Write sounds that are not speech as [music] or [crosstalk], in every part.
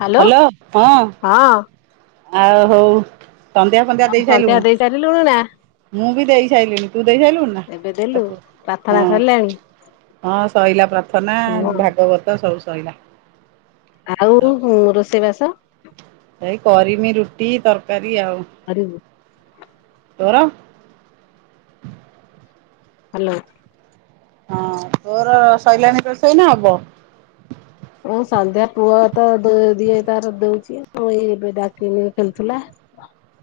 Hello hello ହଁ। ହଁ ଆଉ ହୋଉ ସଂଧ୍ୟା ଫଧ୍ୟା ଦେଇ ସନ୍ଧ୍ୟା ଦେଇ ସାରିଲୁଣୁ ନା ସାରିଲୁଣି ମୁଁ ବି ଦେଇ ସାଇଲିିଣି। ତୁ ଦେଇସାରିଲୁଣି ନା ଏବେ ଦେଲୁ ତପୁ [unintelligible] ପ୍ରାର୍ଥନା ହଁ ସରିଲାଣି ହଁ ସ‌ଇଲା ପ୍ରାର୍ଥନା ହଁ ଭାଗବତ ସବୁ ସ‌ଇଲା। ଆଉ ରୋଷେଇବାସ? ଏଇ କରିମି ରୁଟି ତରକାରୀ ଆଉ। କରିବୁ ତୋର? ହାଲୋ। ହଁ ତୋର ସ‌ଇଲାଣି ନା ହବ? ହଁ ସନ୍ଧ୍ୟା ପୁଅ ତ ଦି ଦିଏ ତାର ଦଉଚି ମୁଁ ଏଇ ଏବେ ଡାକିଲି ଖେଳୁଥିଲା।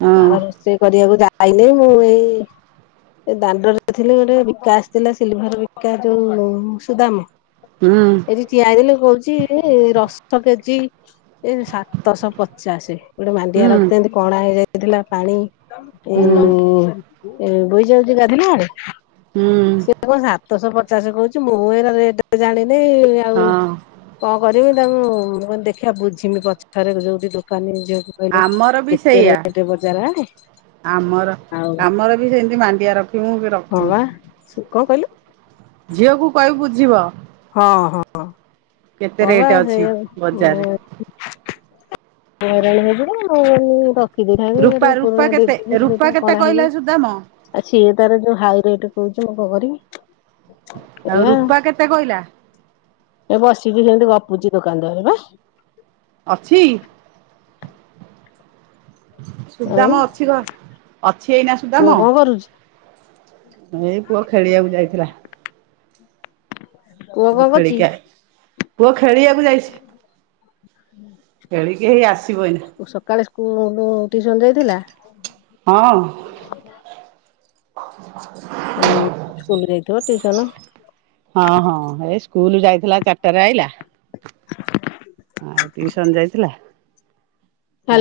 ହଁ ଆଉ ରୋଷେଇ କରିବାକୁ ଯାଇନି ମୁଁ ଏଇ ଦାଣ୍ଡରେ ଥିଲେ ଏଇ ଗୋଟେ ବିକା ଆସିଥିଲା ସିଲିଭର ବିକା ଯୋଉ ସୁଦାମ। ହୁଁ ଏଇଠି ଠିଆ ହେଇଥିଲି କୋହୁଚି ରସ୍ତ କେଜି ଏ ସାତଶହ ପଚାଶ ଗୋଟେ ମାଣ୍ଡିଆ ହୁଁ ରଖିଥାଆନ୍ତି କଣା ହେଇଯାଇଥିଲା ପାଣି- - ଏ ହୁଁ ଏ ବୋହି ଯାଉଚି ଗାଧେଇଲା ବେଳେ। ହୁଁ ସିଏ କଣ ସାତଶହ ପଚାଶ କୋହୁଚି ମୁଁ ହେରା ରେଟ୍ ଯାଣିନି ଆଉ ହଁ ଯେମିତି ତାଙ୍କୁ ଦେଖିବା ବୁଝିମି ପଛରେ ଯୋଉଠି ଦୋକାନୀ ଯୋଉ ସେ କହିଲେ ଆମର ବି କେତେ ସେଇଆ ରେଟ୍ ବଜାର ଆଡେ? ଆମର ଆଉ ଆମର ବି ସେମିତି ମାଣ୍ଡିଆ ରଖିମୁ କି ହଁ ବା ରଖିନୁ। କଣ କହିଲୁ? ଝିଅକୁ କହିବୁ ବୁଝିବ। ହଁ ହଁ। କେତେ ହଁ ବା ରେଟ୍ ଅଛି ସେଇଆ ବଜାରରେ ମୁଁ ହଇରାଣ ହୋଉଚି [inaudible] ମୁଁ ରଖିଦେଇଥାନ୍ତି ରୂପା ଗୋଟେ ରୂପା ପୁରୁଣା ଦେଇ କେତେ ଦେଇକି ରୂପା ଯୋଉଟା କେତେ କଣା କହିଲା ହେଇଯାଇଚି। ସୁଦାମ? ଆଉ ସିଏ ତାର ଯୋଉ ହାଇ ରେଟ୍ କୋହୁଚି ମୁଁ କଣ କରିବି? ଆଉ ରୂପା କେତେ କହିଲା? ଏ ବସିବି ସେମିତି ଗପୁଚି ଦୋକାନ ଦୂଆରେ ପା ଅଛି। ଆଉ ସୁଦାମ ଅଛି ଘ ଅଛି ଏଇନା ପୁଅ ସୁଦାମ କଣ କରୁଛି? ଏଇ ପୁଅ ଖେଳିବାକୁ ଯାଇଥିଲା। ପୁଅ କଣ କରୁଛି? ଖେଲିକି ଆ ପୁଅ ଖେଳିବାକୁ ଯାଇଚି। ସକାଳେ ସ୍କୁଲ ଟିଉସନ ଯାଇଥିଲା। ହଁ। ହଁ ସ୍କୁଲ ଯାଇଥିବ ଟିଉସନ ହଁ ହଁ ଏଇ ସ୍କୁଲ ଯାଇଥିଲା ଚାରିଟାରେ ଆଇଲା। ଆଉ ଟିଉସନ ଯାଇଥିଲା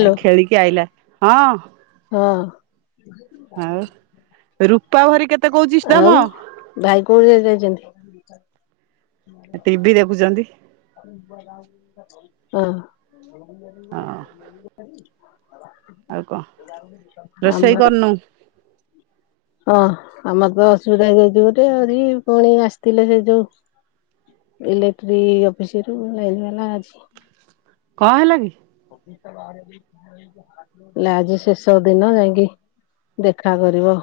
ଏଇ ଖେଳିକି ଆଇଲା ହଁ। ହଁ ଆଉ ରୂପା ଭରି କେ ଆଉ ଭାଇ କୋଉ ଯାଏଁ ଯାଇଚନ୍ତି? ଟିଭିି ଦେଖୁଚନ୍ତି। ହଁ। ହଁ ଆଉ କଣ ରୋଷେଇ ଆମର କରିନୁ ହଁ। ଆମର ତ ଅସୁବିଧା ହେଇଯାଇଛି ଗୋଟେ ରି ଆ ପୁଣି ଆସିଥିଲେ ସେ ଯୋଉ ଇଲେଟ୍ରି ଅଫିସରୁ ଲାଇନ୍ ବାଲା ଆଜି। କଣ ହେଲା କି? ଲୋ ଆଜି ଶେଷ ଦିନ ଯାଇଁକି ଦେଖା କରିବ।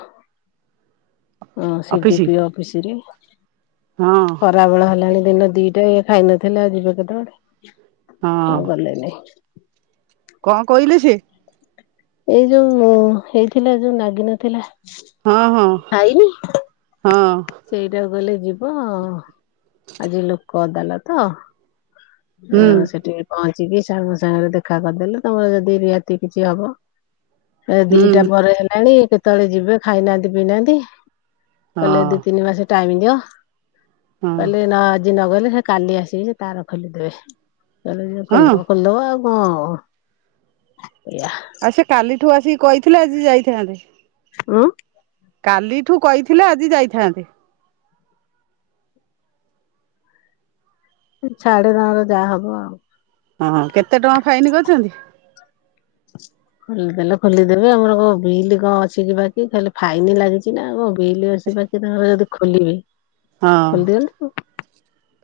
ହ ସିଡି ଅଫିସି? ପି ଅଫିସ ରେ ହଁ ଖରାବେଳା ହେଲାଣି ଦିନ ଦିଟା ଇଏ ଖାଇନା ଥିଲେ ଆଉ ଯିବେ କେତବେଳେ ହଁ ଆଉ ଗଲେନେଇ। କଣ କହିଲେ ସେ ଏଇ ଯୋଉ ହେଇଥିଲା ଯୋଉ ନାଗିନଥିଲା। ହଁ ହଁ ଖାଇନି ହଁ। ସେଇଟାକୁ କହିଲେ ଯିବ ଆଜି ଲୋକ ଅଦାଲତ। ଆ ହୁଁ ସେଠିକି ପହଞ୍ଚି ଟିକେ ସାଙ୍ଗ ସାଙ୍ଗରେ ଦେଖା କରିଦେଲେ ତମର ଯଦି ରିହାତି କିଛି ହବ। ଏ ହୁଁ ଦିଟା ପରେ ହେଲାଣି କେତେବେଳେ ଯିବେ ଖାଇନାହାନ୍ତି ପିଇନାହାନ୍ତି। ହଁ। ଟାଇ ଦିଅ ହଁ କହିଲେ ନା ଆଜି ନଗଲେ ସେ କାଲି ଆସିକି ତାର ଖୋଲିଦେବେ କହିଲଲେ ହଁ ଖୋଲିଦବ ଖୋଲିଦବ ଆଉ। ହଁଅ ଏଇଆ। ଆଉ ସେ କାଲିଠୁ ଆସିକି କହିଥିଲେ ଆଜି ଯାଇଥାନ୍ତେ। ହଁ। କାଲିଠୁ କହିଥିଲେ ଆଜି ଯାଇଥାନ୍ତିେ। ଛାଡେ ତାଙ୍କର ଯାହା ହବ ଆଉ। ହଁ କେତେ ଟଙ୍କା ଫାଇନି ଅଛନ୍ତି? ଖୋଲି ଦେଲେ ଖୋଲିଦେବେ ଆମର କୋଉ ବିଲ୍ କଣ ଅଛି କି ବାକି ଖାଲି ଫାଇନ ଲାଗିଛି ନା ଆଉ କଣ। ବିଲୀ ଅଛି ପାଖରେ ନହେଲେ ଯଦି ଖୋଲିବି ହଁ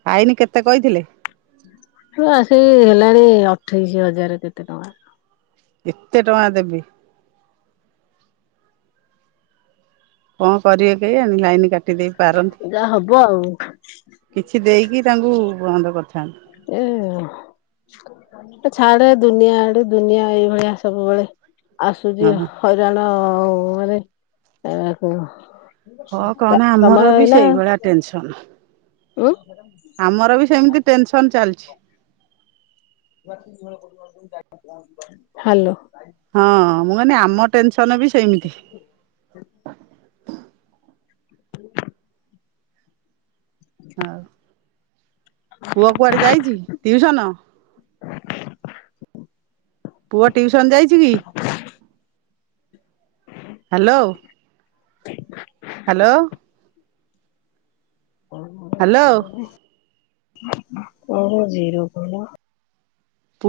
ଫାଇନି କେତେ କହିଥିଲେ? ଆସିକି ହେଲାଣି ଅଠେଇଶି ହଜାର କେତେ ଟଙ୍କା। ଏତେ ଟଙ୍କା ଦେବି। କଣ କରିବେ କେଇ ଆଣି ଲାଇନ୍ କାଟି ଦେଇେଇ ପାରନ୍ତି ଯାହା ହବ ଆଉ କିଛି ଦେଇକି ତାଙ୍କୁ ବନ୍ଦ କରିଥି ଏ ହ। ଛାଡେ ଦୁନିଆ ଆଡୁ ଦୁନିଆ ଏଇଭଳିଆ ସବୁବେଳେ ଆସୁଛି ହଁ ହଇରାଣ ଓରେ ଏକୁ। ହଁ କହନା ଆମର ସମୟ ବି ହେଲା। ସେଇଭଳିଆ ଟେନସନ ହୁଁ। ଆମର ବି ସେମିତି ଟେନସନ ଚାଲିଛି। ହାଲୋ। ହଁ ମୁଁ କହିଲି ଆମ ଟେନସନ ବି ସେମିତି। ହଉ ପୁଅ କୁଆଡେ ଯାଇଛି ଟିଉସନ? ପୁଅ ଟିଉସନ ଯାଇଛି କି ହ୍ୟାଲୋ। ହ ହ୍ୟାଲୋ। ହ୍ୟାଲୋ। ମୋର ଜିରୋ କଲ।